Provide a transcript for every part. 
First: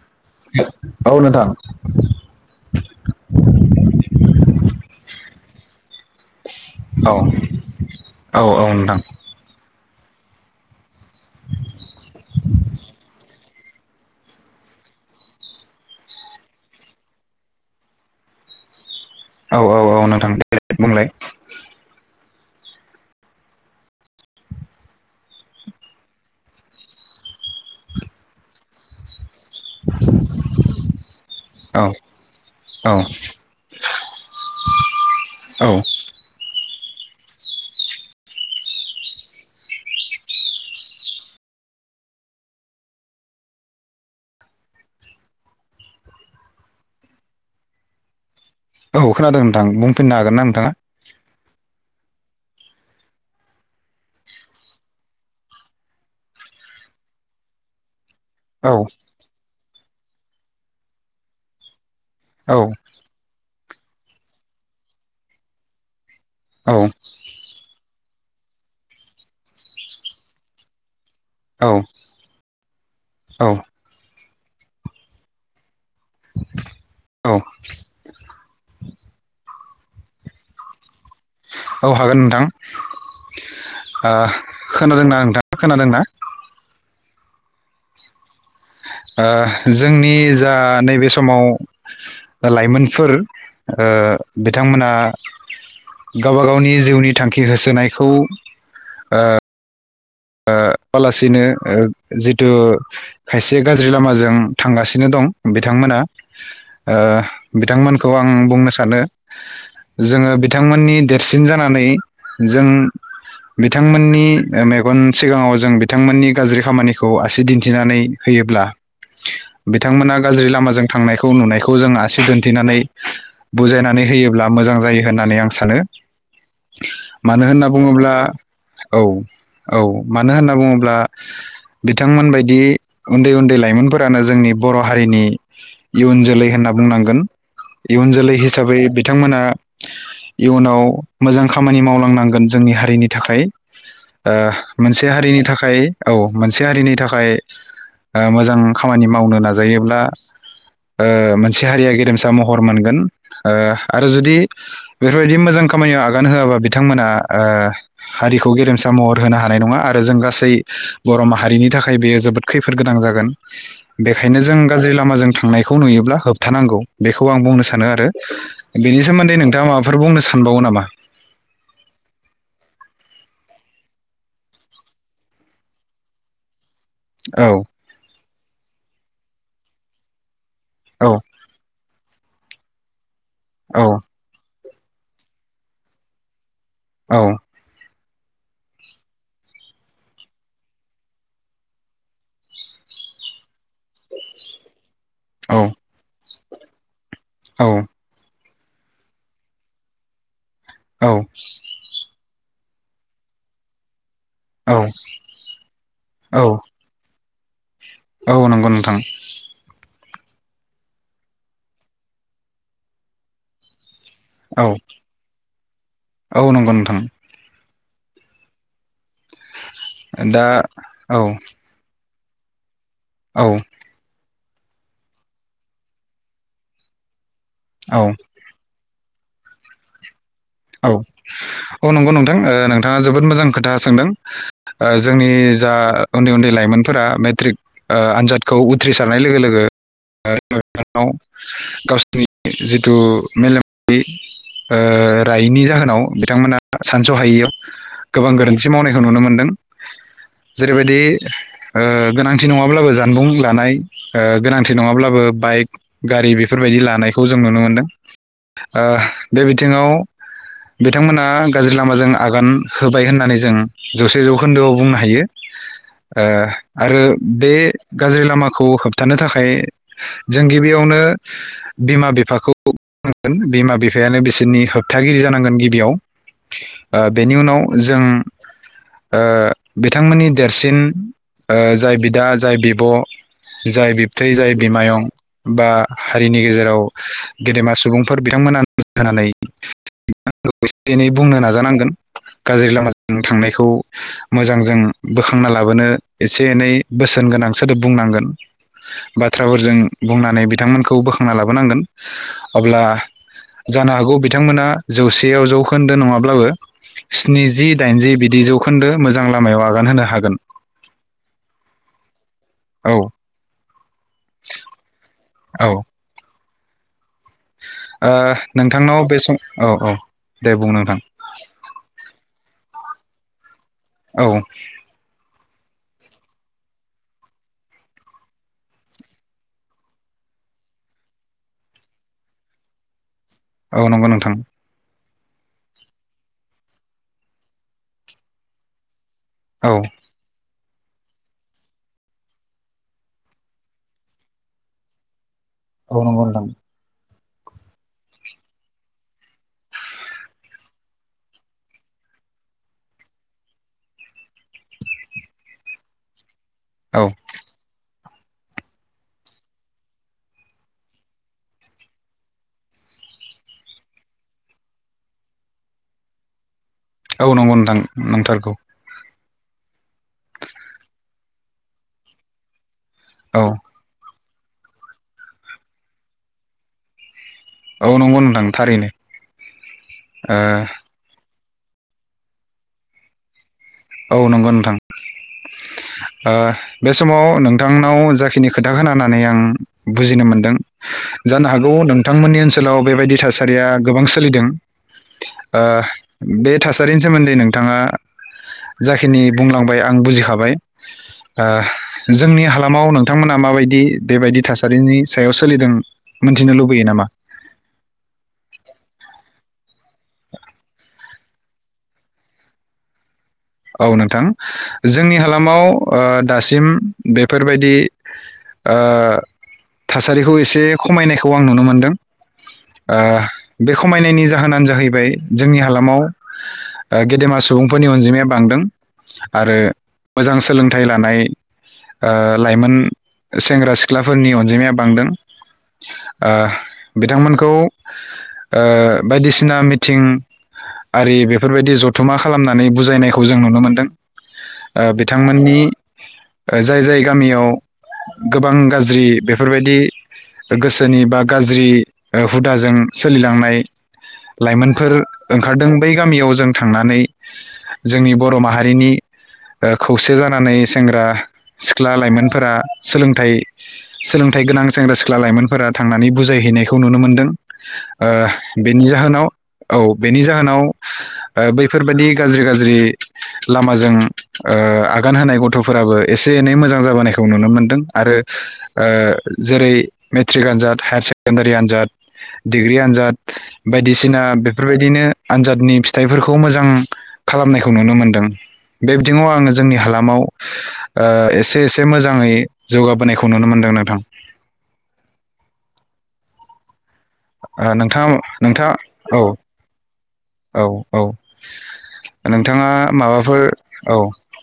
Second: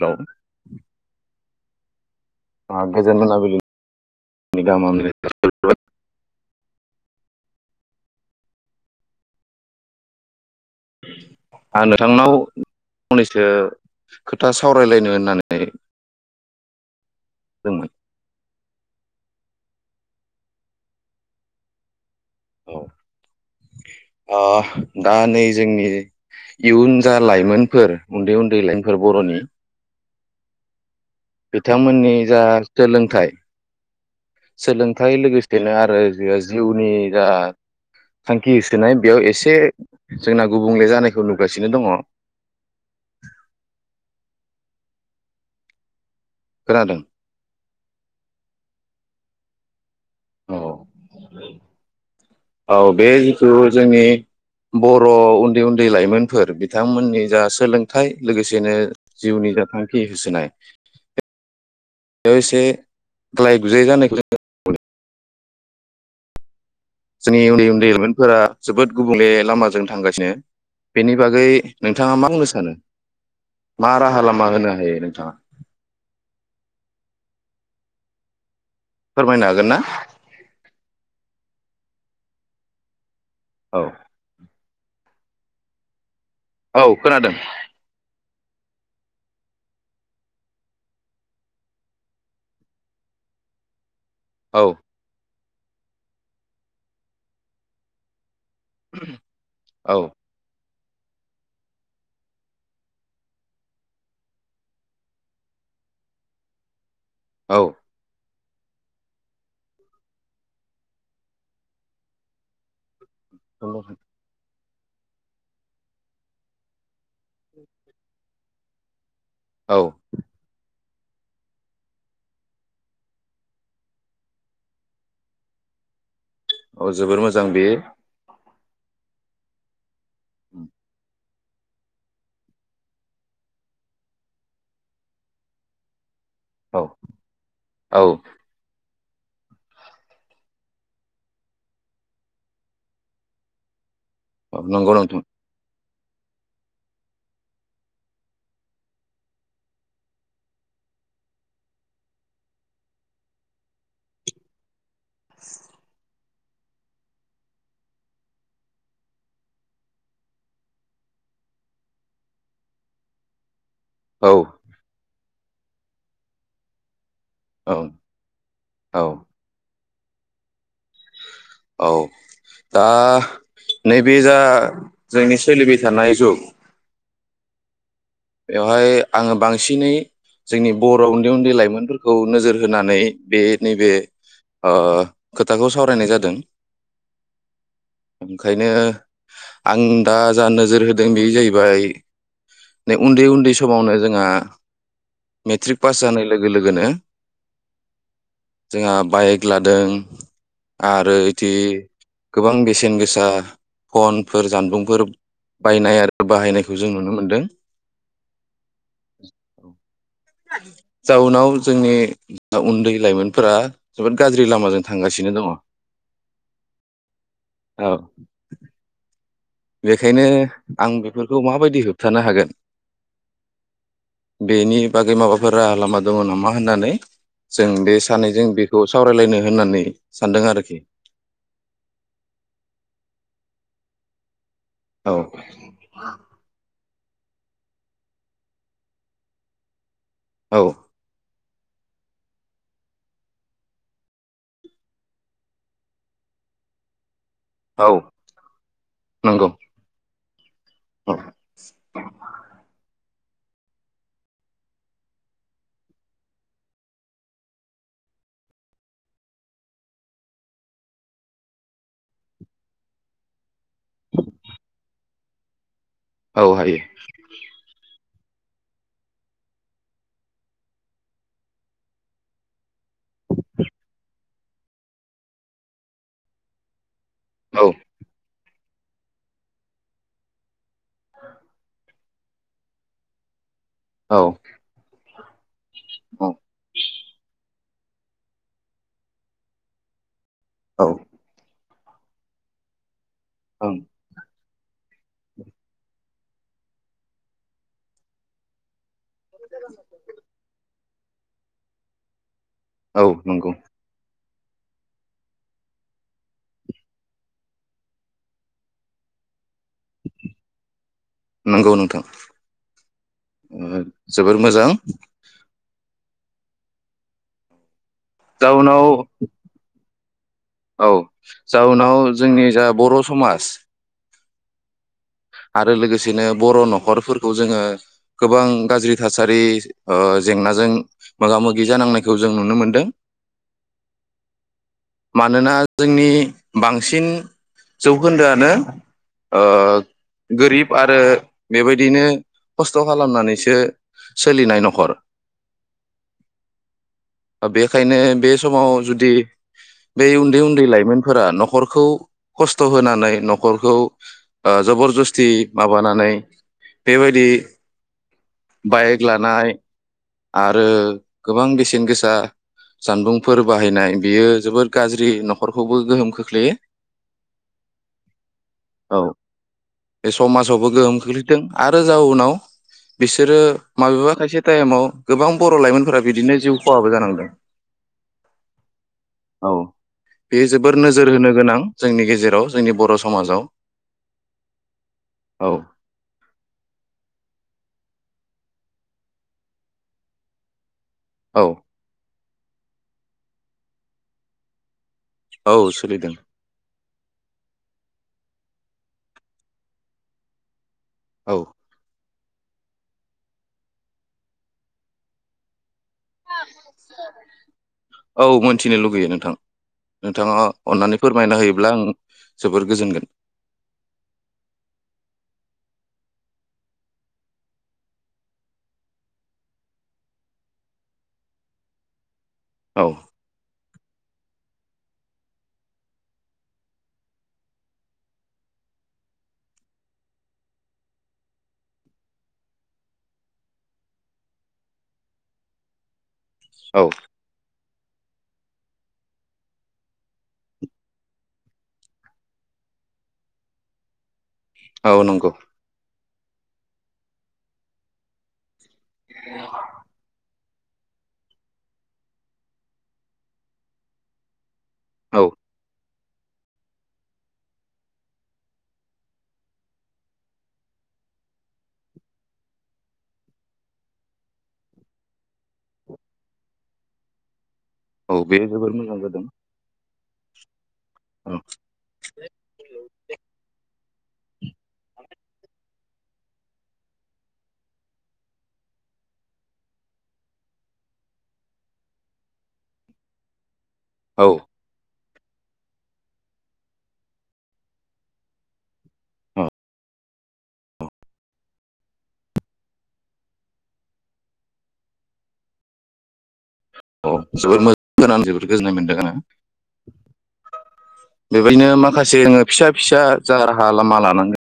राव औ नोंथां। गोजोन मोनाबिलिनि [unintelligible] औ औ औ नोंथां। आं नोंथांनाव फंनैसो खोथा सावरायलायनो होन्नानै जोंमोन औ औ औ नोंथां दे बुंलाय। औ ओ दा नै जोंनि इयुन जा लाइमोनफोर उन्दै उन्दै लाइमोनफोर बर'नि औ बिथांमोन्नि जा औ सोलोंथाय सोलोंथाय औ लोगोसेनो आरो जिउनि जा थांखि होसोनाय बेयाव एसे जोंना गुबुंले जानायखौ नुगासिनो दङ। खोनादोंं। औ खोनादों नोंथां बुं फिन्नो हागोन ना नोंथाङा? औ औ बे जिथु जोंनि बर' उन्दै उन्दै लाइमोनफोर बिथांमोननि जा सोलों थाय औ लोगोसेनो जिउनि जा थांखि होसोनाय बेयाव औ एसे ग्लाय गुजायै जानायखौ जों [unintelligible] जोंनि‌ उन्दै उन्दैमोन फोरा जोबोद गुबुंले लामाजों थांगासिनो। बेनि बागै औ नोंथाङा मा बुंनो सानो? मारा राहा लामा होनो हायो नोंथाङा? औ। फोरमायनो हागोन ना? औ हागोन नोंथां। औ ओ खोनादोंना? नोंथांङा खोनादोंना? औ खोनादों। ओ जोंनि जा नैबे समाव लाइमोनफोर ओ औ बिथांमोना गावबा गावनि जिउनि थांखि होसोनायखौ औ ओ होसोआ लासिनो जिथु खायसे गाज्रि लामाजों थांगासिनो दं बिथांमोना ओ औ बिथांमोनखौ आं आं बुंनो सानो जोंङो बिथांमोननि देरसिन जानानै जों बिथांमोननि मे-मेगन सिगाङाव जों बिथांमोननि गाज्रि खामानिखौ आसि दिन्थिनानै होयोब्ला औ बिथांमोना गाज्रि लामाजों थांनायखौ नुनायखौ जों आसि दोनथिनानै बुजायनानै होयोब्ला मोजां जायो होननानै आं सानो। औ जोबोर मोजां मानो होनना बेयो बुंङोब्ला औ औ मानो होनना बुङोब्ला बिथांमोन बायदि उन्दै उन्दै लायमोनफोरानो जोंनि बर'हारिनि इयुन जो लै होनना औ बुंनांगोन औ इयुन जोलै हिसाबै बिथांमोना इयुनाव मोजां खामानि मावलांनांगोन जोंनि हारिनि थाखाय ओ औ नंगौ मोनसे नोंथां हारिनि थाखाय औ मोनसे हारिनि थाखाय ओ मोजां खामानि मावनो नाजायोब्ला ओ मोनसे हारिया गेरेमसा महर मोनगोन ओ आरो जुदि बेफोरबायदि मोजां खामानि आ गान होआबा बिथांमोना हारिखौ गेरेमसा महर होनो हा नाय नङा आरो जों गासै बर'माहारिनि थाखाय बेयो जोबोद खैफोद गोनां जागोन। औ बेखायनो जों गाज्रि लामाजों थांनायखौ नुयोब्ला होबथानांगौ। बेखौ आं बुंनो औ सानो आरो बेनि औ सोमोन्दै नोंथाङा माबा बुंनो सानबावो नामा। औ दा नैबे जा जोंनि सोलिबाय थानाय जुग औ बेवहाय आंङो बांसिनै जोंनि बर' औ उन्दै उन्दै लायमोनफोर खौ नोजोर होनानै बे नै औ बे खोथाखौ सावरायनाय जादों औ ओंखायनो आं दा जा नोजोर होदों बे जाहैबाय उन्दै उन्दै समावनो जोंहा मेट्रिक पास जानाय लोगो लोगोनो औ जोंहा बाइक लादों औ आरो इदि गोबां बेसेन गोसा फन फोर जानबुंफोर बायनाय आरो औ बाहायनायखौ जों नुनो मोन्दों औ नंगौ नोंथां जाउनाव जोंनि उन्दै लाइमोनफोरा जोबोद गाज्रि औ लामाजों थांगासिनो दङ। नंगौ नोंथां औ बेखायनो दा आं औ बेफोरखौ माबायदि होबथानो हागोन औ बेनि बागै माबाफोर राहा लामा दङ नामा होननानै जों बे औ सानैजों बेखौ सावरायलायनो होननानै सानदों आरोखि औ औ नंगौ नोंथां नोंथाङा जोबोद मोजां खोथा सोंदों ओ औ जोंनि जा उन्दै उन्दै लाइमोन फोरा मेट्रिक ओ आनजादखौ उथ्रिसारनाय लोगो लोगो औ [unintelligible] गावसिरनि जिथु मेलेम रायनि जाहोनाव बिथांमोना सानसहायैयाव औ गोबां गोरोन्थि मावनायखौ नुनो मोनदों नंगौ जेरैबायदि औ ओ गोनांथि नङाब्लाबो जा नबुं लानाय गोनांथि नङाब्लाबो बाइक गारि बेफोरबायदि लानायखौ जों नुनो मोनदों बे बिथिङाव बिथांमोना गाज्रि लामाजों आगान होबाय होननानै जों जौसे जौखोन्दोआव बुंनो हायो औ हायो आरो बे गाज्रि लामाखौ होबथानो थाखाय जों गिबियावनो बिमा बिफाखौन बिमा बिफायानो बिसोरनि होब थागिरि जानांगोन गिबियाव बेनि उनाव औ जों ओ बिथांमोननि देरसिन जाय ओ बि दा जाय बिब' जाय औ बिबथै जाय बिमायं बा औ हारिनि गेजेराव गेदेमा सु सुबुंफोर बिथांमोना [unintelligible] होनानै औ लोगोसे [unintelligible] बुंनो नाजानांगोन। गाज्रि लामाजों थांनायखौ ओं मोजांजों बोखांना लाबोनो एसे एनै बोसोन गोनांसो सोदाब बुंनांगोन। बाथ्राफोरजों बुंनानै बिथांमोनखौ खौ बोखांना लाबोनांगोन। अब्ला औ नंगौ जानो हागौ बिथांमोना जौसेयाव जौखोन्दो नङाब्लाबो स्निजि दाइनजि बिदि जौखोन्दो मोजां लामायाव आगान होनो हागोन। नंगौ नोंथां। औ जोबोर मोजां। औ ओ जाउनाव नोंथांनाव बे सम औ औ दे बुं औ‌ नोंथां जाउनाव जोंनि जा बर' समाज औ आरो लोगोसेनो बर' नखरफोरखौ जोङो गोबां गाज्रि थासारि जेंनाजों मोगा मोगि जानांनायखौ जों नुनो मोनदों। औ नंगौ नोंथां। मानोना जोंनि बांसिन जौखोन्दोआनो ओ औ गोरिब आरो बेबायदिनो खस्थ खालामनानैसो सोलिनाय न'खर औ नंगौ नोंथां। बेखायनो बे समाव जुदि बे उन्दै उन्दै लाइमोनफोरा नखरखौ खस्थ होनानै न'खरखौ जबरजस थि माबानानै औ बेबायदि बाइक लानाय आरो गोबां बेसेन गोसा जानबुंफोर बाहायनाय बियो जोबोद गाज्रि न'खरखौबो गोहोम खोख्लैयो। औ नंगौ नोंथां नंथारगौ। औ बे समाजावबो गोहोम खोख्लैदों आरो जाउनाव बिसोरो औ माबेबा खायसे टाइमाव गोबां बर' लाइमोनफोरा बिदिनो जिउ खहाबो जानांदों। औ नंगौ नोंथां थारैनो। औ बे जोबोर नोजोर होनो गोनां जोंनि गेजेराव जोंनि बर' समाजाव औ नंगौ नों थां औ ओ बे समाव नोंथांनाव जाखिनि खोथा खोनानानै आं बुजिनो मोनदों जानो हागौ नोंथांमोननि ओनसोलाव बेबायदि था सारिया गोबां सोलिदों औ ओ सोलिदों बे थासा रिनि सोमोन्दै नोंथाङा जाखिनि बुंलांबाय आं बुजिखाबाय औ अह जोंनि हालामाव नोंथांमोना माबायदि बेबायदि थासारिनि सायाव सोलिदों मोनथिनो लुबैयो नामा औ मोनथिनो लुगैयो नोंथां। नोंथाङा अन्नानै फोरमायना होयोब्लां जोबोर गोजोनगोन। औ नोंथां जोंनि हालामाव ओ दासिम बेफोरबायदि ओ थासारिखौ एसे खमायनायखौ आं नुनो मोनदों। औ आह बे खमायनायनि जाहोनानो जाहैबाय जोंनि हालामाव गेदेमा सुबुंफोरनि अनजिमाया बांदों आरो मोजां सोलोंथाइ लानाय ओ लाइमोन सेंग्रा सिख्लाफोरनि अनजिमाया बांदों अह औ बिथांमोनखौ अ बायदिसिना मिथिं आरि बेफोरबायदि जथुमा खालामनानै बुजायनाय खौ जों नुनो मोनदों। ओ औ नंगौ बिथांमोननि जाय जाय गामियाव गोबां गाज्रि बेफोरबायदि गोसोनि बा गाज्रि ओ हुदाजों सोलिलांनाय लाइमोनफोर औ ओंखारदों बै गामियाव जों थांनानै जोंनि बर' माहारिनि अ खौसे जानानै सेंग्रा सिख्ला लाइमोनफोरा सोलोंथाइ सोलोंथाइ गोनां सेंग्रा सिख्ला लाइमोनफोरा थांनानै बुजायहैनायखौ नुनो मोनदों। ओ औ बे जोबोर बेनि मोजां जादों जाहोनाव औ बेनि जाहोनाव ओ बैफोरबायदि गाज्रि औ गाज्रि लामाजों अ आगान होनाय गथ' फोराबो एसे एनै मोजां जाबोनायखौ नुनो मोनदों आरो ओ जेरै मेट्रिक आनजाद, हायार सेकेण्डारि आनजाद, डिग्रि आनजाद बायदिसिना औ बेफोरबायदिनो आनजादनि फिथाइफोरखौ मोजां खालामनायखौ नुनो मोनदों बे बिथिङाव आङो जोंनि हालामाव ओ एसे एसे मोजाङै जौगाबोनायखौ नुनो मोनदों नोंथां। अ ओ जोबोद नोंथाङा [unintelligible] जोबोद नोंथाङा गोजोननाय मोनदों गोनां औ औ औ बेबायदिनो माखासे जोङो नोंथाङा फिसा फिसा जा माबाफोर राहा औ लामा लानाङो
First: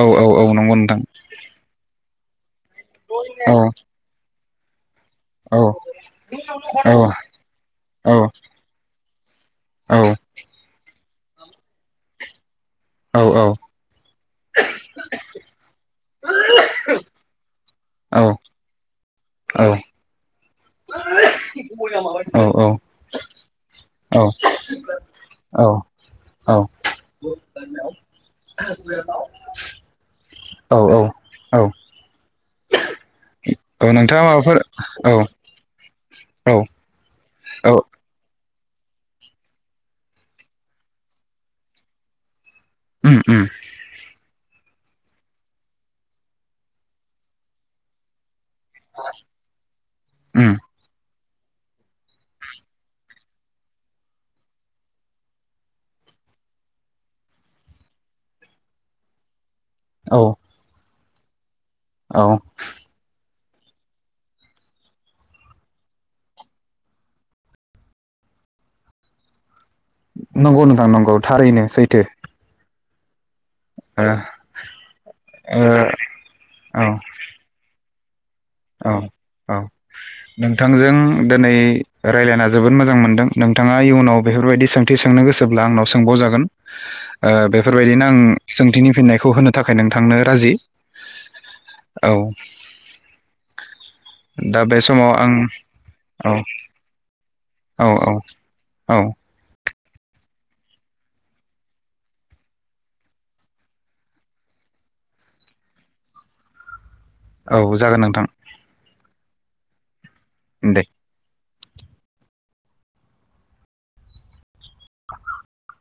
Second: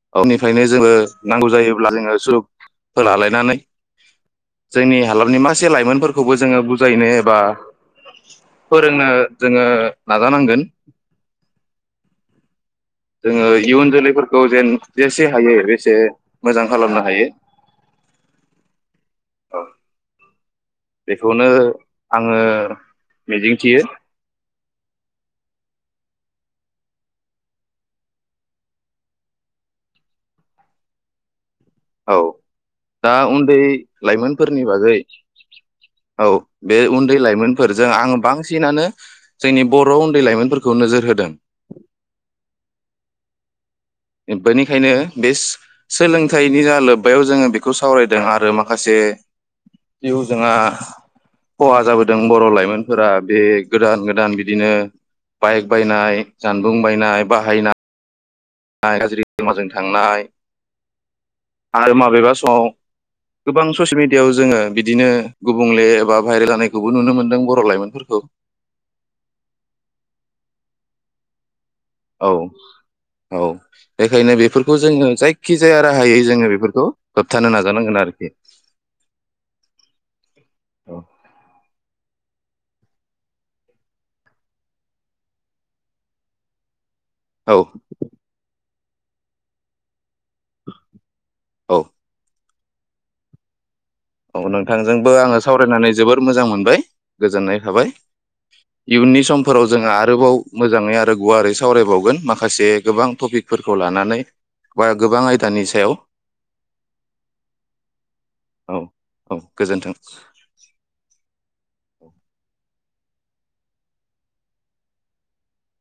औ औ औ उनिफ्रायनो नंगौ जोबो नोंथां नांगौ जायोब्ला जोङो। जब- फोला लालायनानै औ जोंनि हालामनि औ मासे लाइमोनफोरखौबो जोङो औ बुजायनो एबा औ फोरोंनो जोङो औ नाजानांगोन औ जोङो इयुन जोलैफोरखौ जेन जेसे हायो ऐस जे मोजां खालामनो हायो औ औ बेखौनो आङो मिजिं थियो औ औ औ औ दा उन दै औ नोंथाङा माबाफोर लाइमोनफोरनि बागै औ औ बे उन्दै औ लाइमोनफोरजों आङो बांसिनानो जोंनि बर उन्दै लाइमोनफोरखौ नोजोर होदों। उम उम बेनिखायनो बे सोलोंथाइनि जा लोब्बायाव जोङो बेखौ सावरायदों आरो मा माखासे जिउ जोंहा उम खहा जाबोदों बर लाइमोनफोरा बे गोदान गोदान बिदिनो बाइक बायनाय जानबुं बायनाय बाहायनाय [unintelligible] गाज्रि माजों औ थांनाय आरो औ माबेबा समाव गोबां ससियेल मिडियायाव जोङो बिदिनो गुबुंले एबा भाइरेल जानायखौबो नुनो मोनदों बर लाइमोनफोरखौ। नंगौ नोंथां नंगौ थारैनो सै औ औ ओ बेखायनो बेफोरखौ जोङो जायखिजाया ओ राहायै जोङो बेफोरखौ होबथानो नाजानांगोन आरो। [inaudible] औ औ नोंथांजों औ दिनै रायलायना जोबोद मोजां मोनदों नोंथाङा इयुनाव बेफोरबायदि सोंथि सोंनो गोसोब्ला आंनाव सोंबावजागोन ओ बेफोरबायदिनो आं सोंथिनि फिननायखौ होनो थाखाय नोंथांनो राजि औ औ दा बे नोंथांजोंबो समाव आं आङो सावरायनानै जोबोर औ मोजां मोनबाय गोजोननाय थाबाय औ औ इयुननि समफोर आव जोङो आरोबाव मोजाङै आरो गुवारै सावरायबावगोन माखासे गोबां टपिकफोरखौ लानानै बा गोबां आयदानि सायाव औ जागोन नोंथां औ औ गोजोन्थों। ओम दे [inaudible]